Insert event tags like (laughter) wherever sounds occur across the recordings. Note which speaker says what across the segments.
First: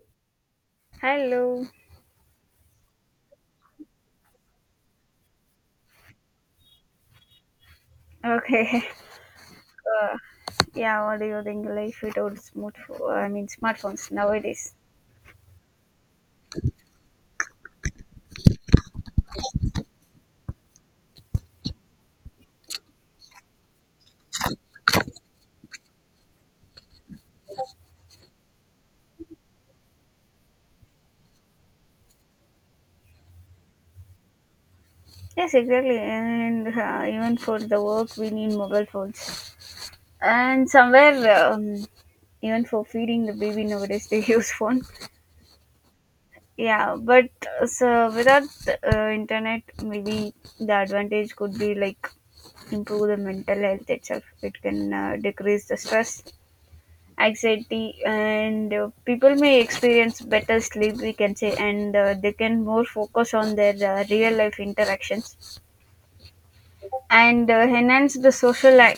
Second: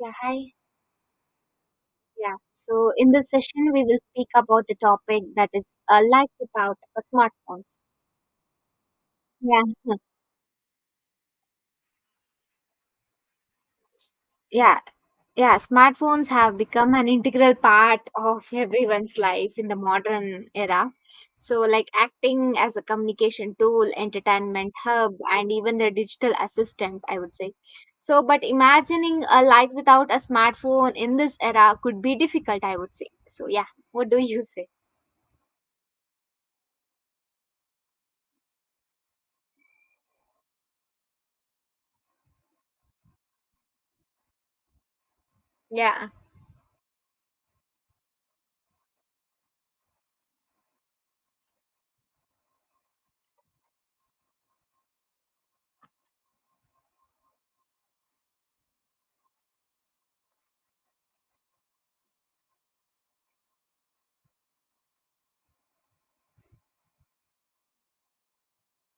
Speaker 1: Yeah, hi.
Speaker 2: Hello.
Speaker 1: Yeah, so in this session, we will speak about the topic that is life without smartphones.
Speaker 2: Okay. (laughs)
Speaker 1: Yeah. (laughs)
Speaker 2: Uh, yeah, what do you think life without smartphone? I mean, smartphones nowadays.
Speaker 1: Yeah, yeah, smartphones have become an integral part of (laughs) everyone's life in the modern era. So, like acting as a communication tool, entertainment hub, and even their digital assistant, I would say. So, but imagining a life without a smartphone in this era could be difficult, I would say. So, yeah, what do you say?
Speaker 2: Yes, exactly. And even for the work, we need mobile phones. And somewhere, even for feeding the baby nowadays, they (laughs) use phone.
Speaker 1: Yeah.
Speaker 2: Yeah, but so without internet, maybe the advantage could be like improve the mental health itself. It can decrease the stress anxiety, and people may experience better sleep we can say, and they can more focus on their real life interactions and enhance the social uh,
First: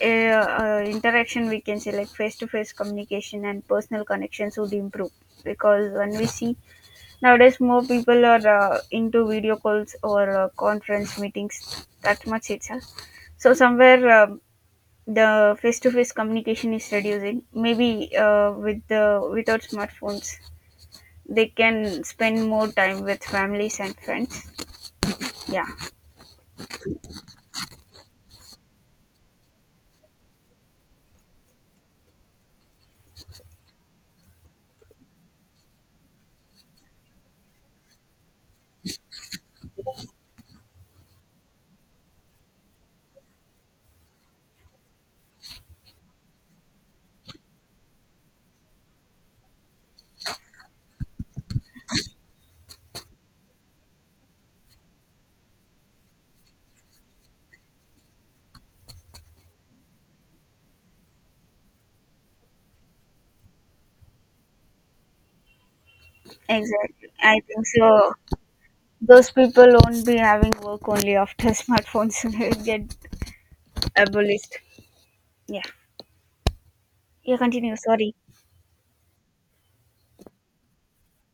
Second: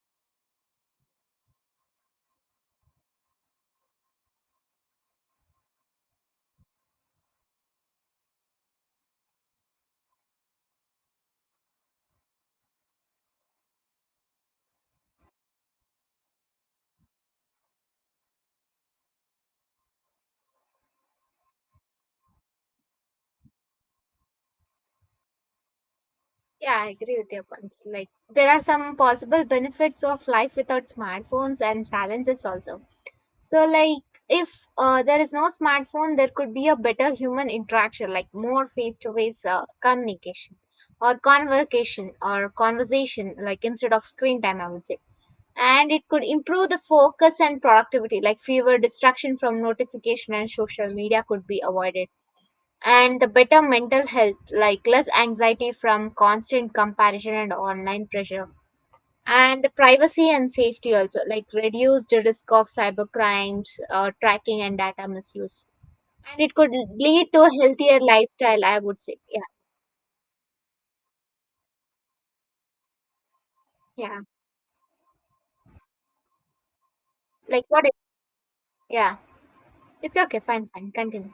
Speaker 2: uh, interaction, we can say, like face to face communication and personal connections would improve, because when we see nowadays more people are into video calls or conference meetings that much itself, so somewhere the face-to-face communication is reducing. Maybe with the without smartphones, they can spend more time with families and friends. Yeah,
Speaker 1: Yeah, I agree with your points. Like, there are some possible benefits of life without smartphones and challenges also. So, like, if there is no smartphone, there could be a better human interaction, like more face to face communication or convocation or conversation, like instead of screen time, I would say. And it could improve the focus and productivity, like fewer distraction from notification and social media could be avoided, and the better mental health, like less anxiety from constant comparison and online pressure, and the privacy and safety also, like reduced risk of cybercrimes, tracking and data misuse, and it could
Speaker 2: exactly.
Speaker 1: lead
Speaker 2: I
Speaker 1: to a
Speaker 2: think
Speaker 1: healthier
Speaker 2: so.
Speaker 1: lifestyle, I would say.
Speaker 2: Those
Speaker 1: Yeah,
Speaker 2: people won't be having work only after (laughs) smartphones (laughs) get
Speaker 1: yeah,
Speaker 2: abolished. Yeah. Yeah,
Speaker 1: like
Speaker 2: continue.
Speaker 1: what it,
Speaker 2: Sorry.
Speaker 1: yeah, it's okay, fine, fine, continue.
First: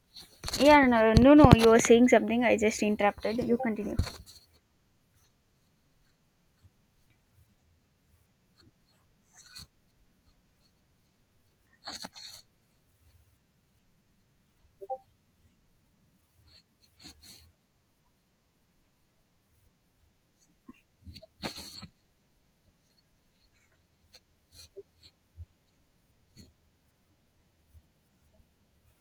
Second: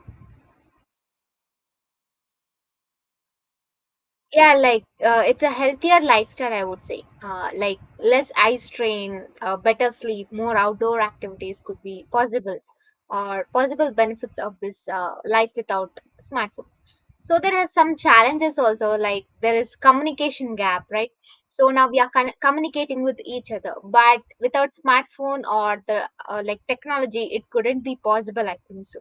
Speaker 2: Yeah, no, no, no. You were saying something. I just interrupted. You continue.
Speaker 1: Yeah, like it's a healthier lifestyle I would say. Like less eye strain, better sleep, more outdoor activities could be possible, or possible benefits of this life without smartphones. So there are some challenges also, like there is communication gap, right? So now we are communicating with each other, but without smartphone or the like technology it couldn't be possible, I think so.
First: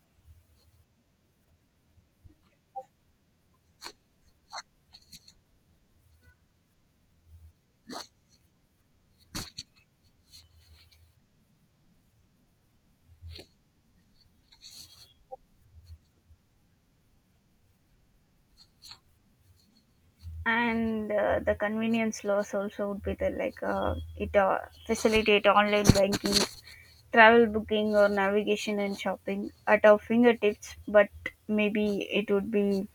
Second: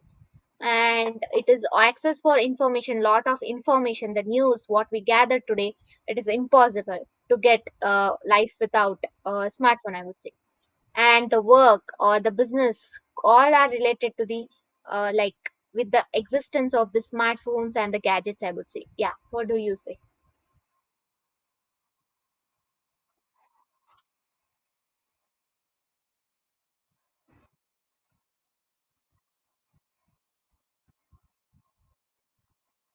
Speaker 1: And it is access for information, lot of information, the news what we gather today, it is impossible to get life without a smartphone, I would say. And the work or the business all are related to the like with the existence of the smartphones and the gadgets, I would say. Yeah, what do you say?
Speaker 2: And the convenience loss also would be there, like it facilitate online banking, travel booking or navigation, and shopping at our fingertips, but maybe it would be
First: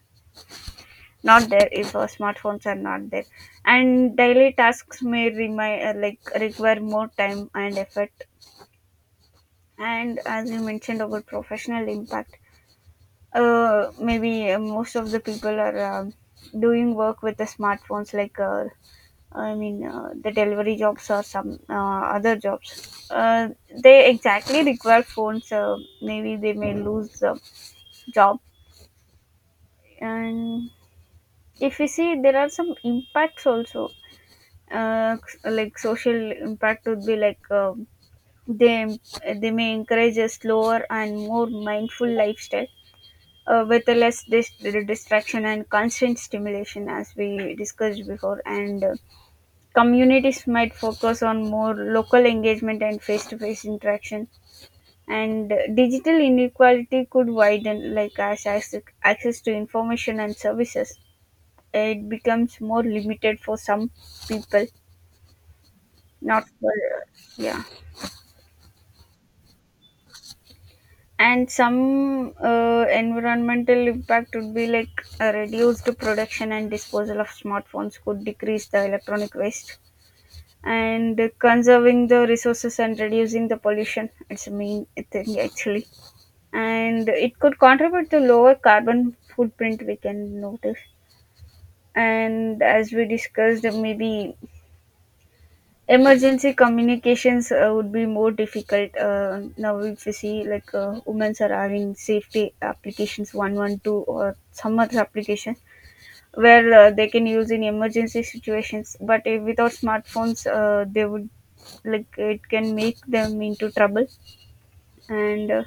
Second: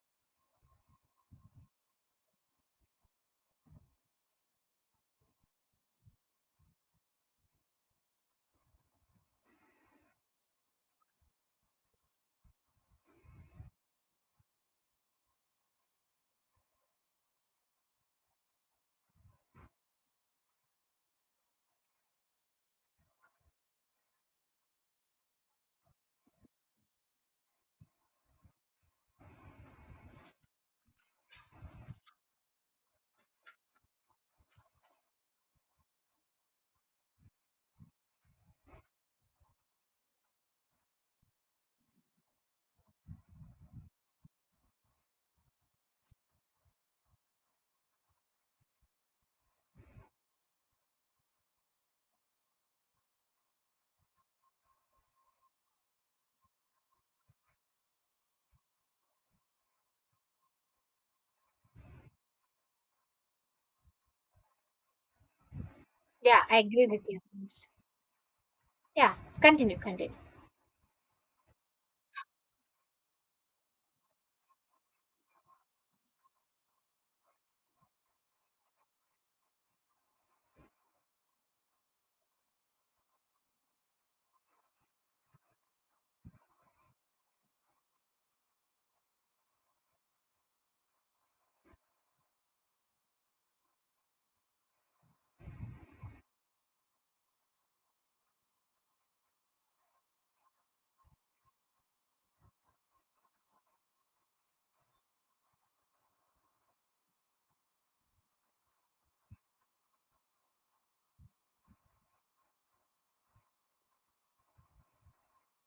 Speaker 2: not there if our smartphones are not there. And daily tasks may remind, like require more time and effort. And as you mentioned about professional impact, maybe most of the people are doing work with the smartphones, I mean, the delivery jobs or some other jobs. They exactly require phones. Maybe they may lose the job. And if you see, there are some impacts also. Uh, like social impact would be like, they they may encourage a slower and more mindful lifestyle with a distraction and constant stimulation, as we discussed before. And communities might focus on more local engagement and face-to-face interaction, and digital inequality could widen, like as access to information and services, it becomes more limited for some people,
Speaker 1: Yeah,
Speaker 2: not
Speaker 1: I
Speaker 2: for
Speaker 1: agree with you.
Speaker 2: yeah.
Speaker 1: Yes. Yeah, continue, continue.
Speaker 2: And some environmental impact would be like a reduced production and disposal of smartphones could decrease the electronic waste and conserving the resources and reducing the pollution, it's a main thing actually. And it could contribute to lower carbon footprint, we can notice. And as we discussed, maybe emergency communications would be more difficult. Uh, now if you see, women are having safety applications 112 or some other application where they can use in emergency situations, but if without smartphones, they would, like, it can make them into trouble. And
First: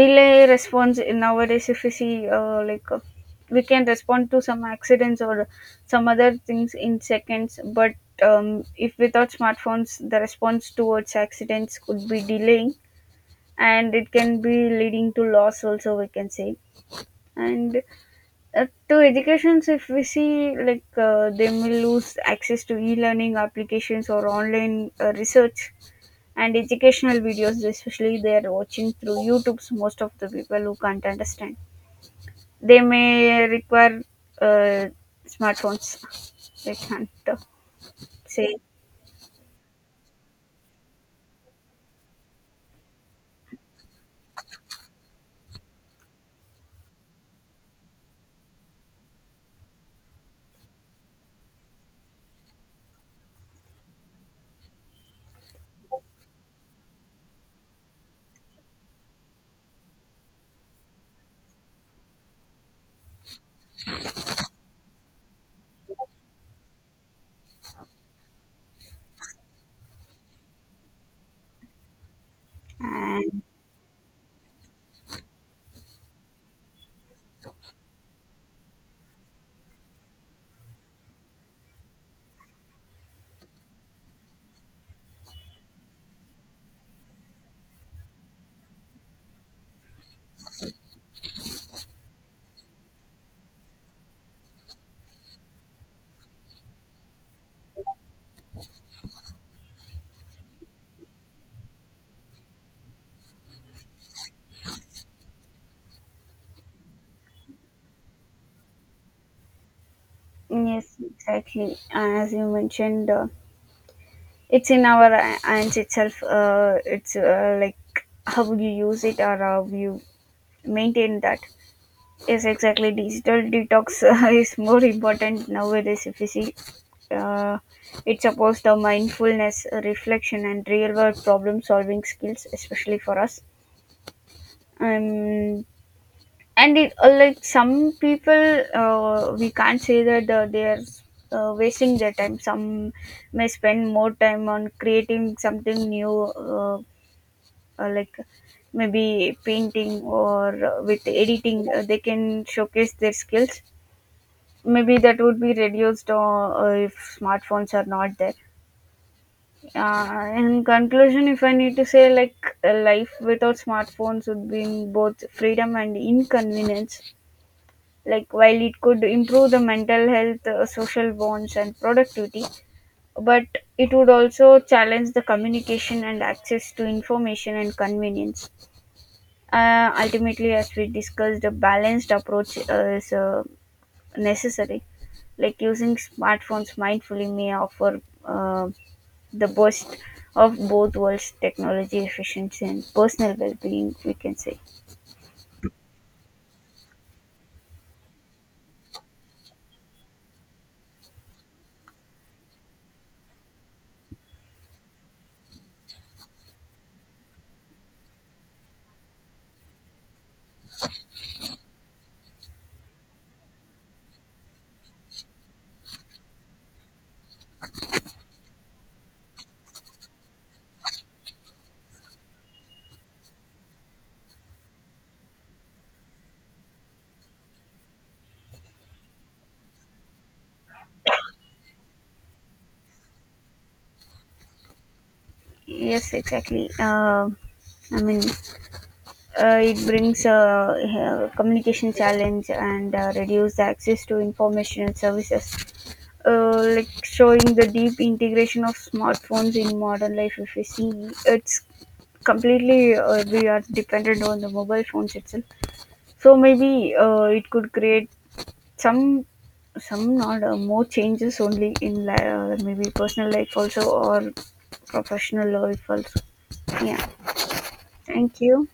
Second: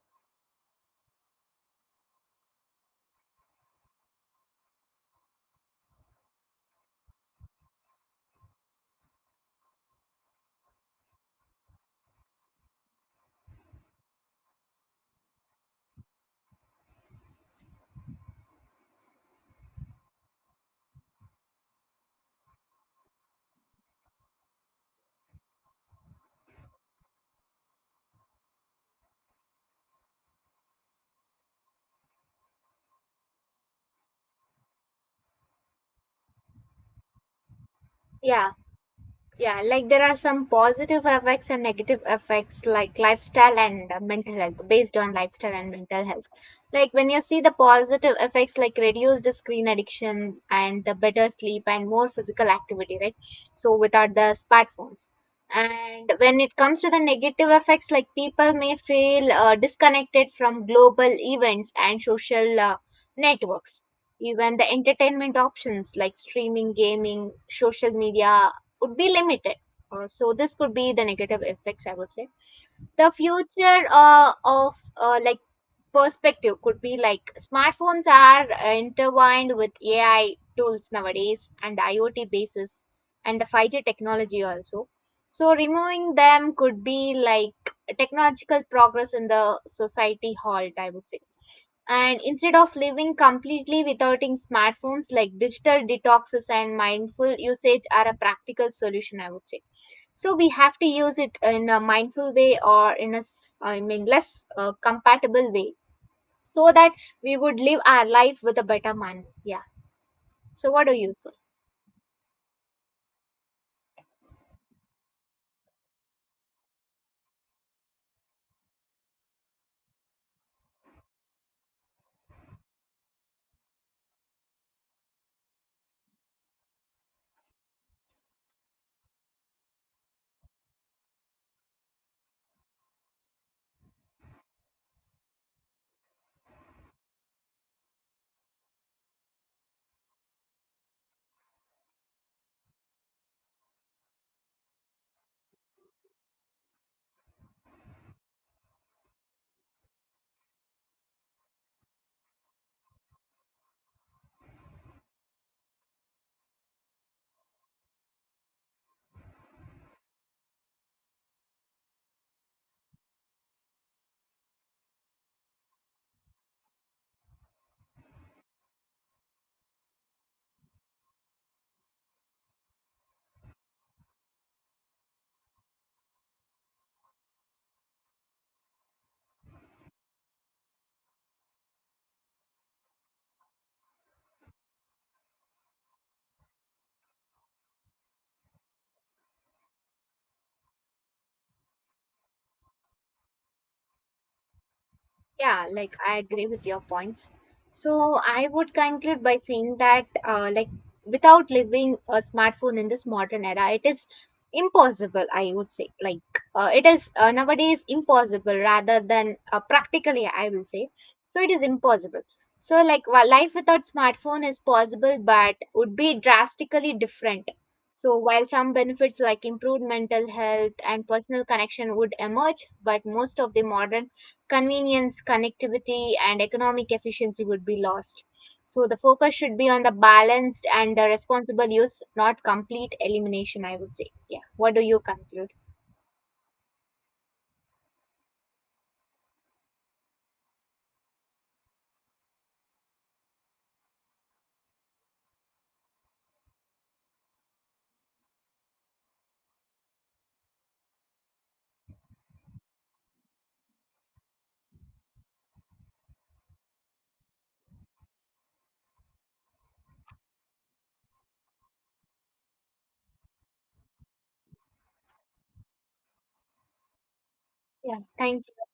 Speaker 2: delay response in nowadays, if you see, we can respond to some accidents or some other things in seconds, but if without smartphones the response towards accidents could be delaying, and it can be leading to loss also, we can say. And to educations, if we see, they may lose access to e-learning applications or online research and educational videos, especially they are watching through YouTube's. Most of the people who can't understand, they may require uh, smartphones. They can't
Speaker 1: Yeah.
Speaker 2: say.
Speaker 1: Yeah, like there are some positive effects and negative effects, like lifestyle and mental health, based on lifestyle and mental health. Like when you see the positive effects, like reduced screen addiction and the better sleep and more physical activity, right? So without the smartphones. And when it comes to the negative effects, like people may feel disconnected from global events and social networks. Even the entertainment options like streaming, gaming, social media, would be limited. So this could be the negative effects, I would say. The
Speaker 2: And
Speaker 1: future of like perspective could be like smartphones are intertwined with AI tools nowadays and IoT basis and the 5G technology also. So removing them could be like technological progress in the society halt, I would say. And instead of living completely without smartphones, like digital detoxes and mindful usage are a practical solution, I would say. So we have to use it in a mindful way, or in a I mean less compatible way, so that we would live our life with a better manner. Yeah. So what do
Speaker 2: yes,
Speaker 1: you say?
Speaker 2: exactly, as you mentioned, it's in our hands itself. It's like how you use it or how you maintain that. Yes, exactly. Digital detox (laughs) is more important nowadays. If you see, uh, it supports the mindfulness, reflection, and real-world problem-solving skills, especially for us. Um, and it, like some people, we can't say that they are wasting their time. Some may spend more time on creating something new, like maybe painting or with editing. They can showcase their skills, maybe that would be reduced if smartphones are not there. Uh, in conclusion, if I need to say, like, a life without smartphones would bring both freedom and inconvenience. Like, while it could improve the mental health, social bonds and productivity, but it would also challenge the communication and access to information and convenience. Uh, ultimately, as we discussed, a balanced approach is necessary. Like, using smartphones mindfully may offer the best of both worlds, technology efficiency and personal well-being, we can say.
Speaker 1: Yeah, like I agree with your points. So I would conclude by saying that, like, without living a smartphone in this modern era, it is impossible, I would say. Like, it is nowadays impossible rather than practically, I will say. So it is impossible. So like, while life without smartphone is possible, but would be drastically different. So while some benefits like improved mental health and personal connection would emerge, but most of the modern convenience, connectivity, and economic efficiency would be lost. So the focus should be on the balanced and responsible use, not complete elimination, I would say. Yeah. What do you conclude?
Speaker 2: Yes, exactly. I mean it brings a, communication challenge and reduce the access to information and services, like showing the deep integration of smartphones in modern life. If we see, it's completely, we are dependent on the mobile phones itself. So maybe it could create some some not more changes, only in maybe personal life also or professional life also. Yeah.
Speaker 1: Yeah.
Speaker 2: Thank
Speaker 1: Thank
Speaker 2: you.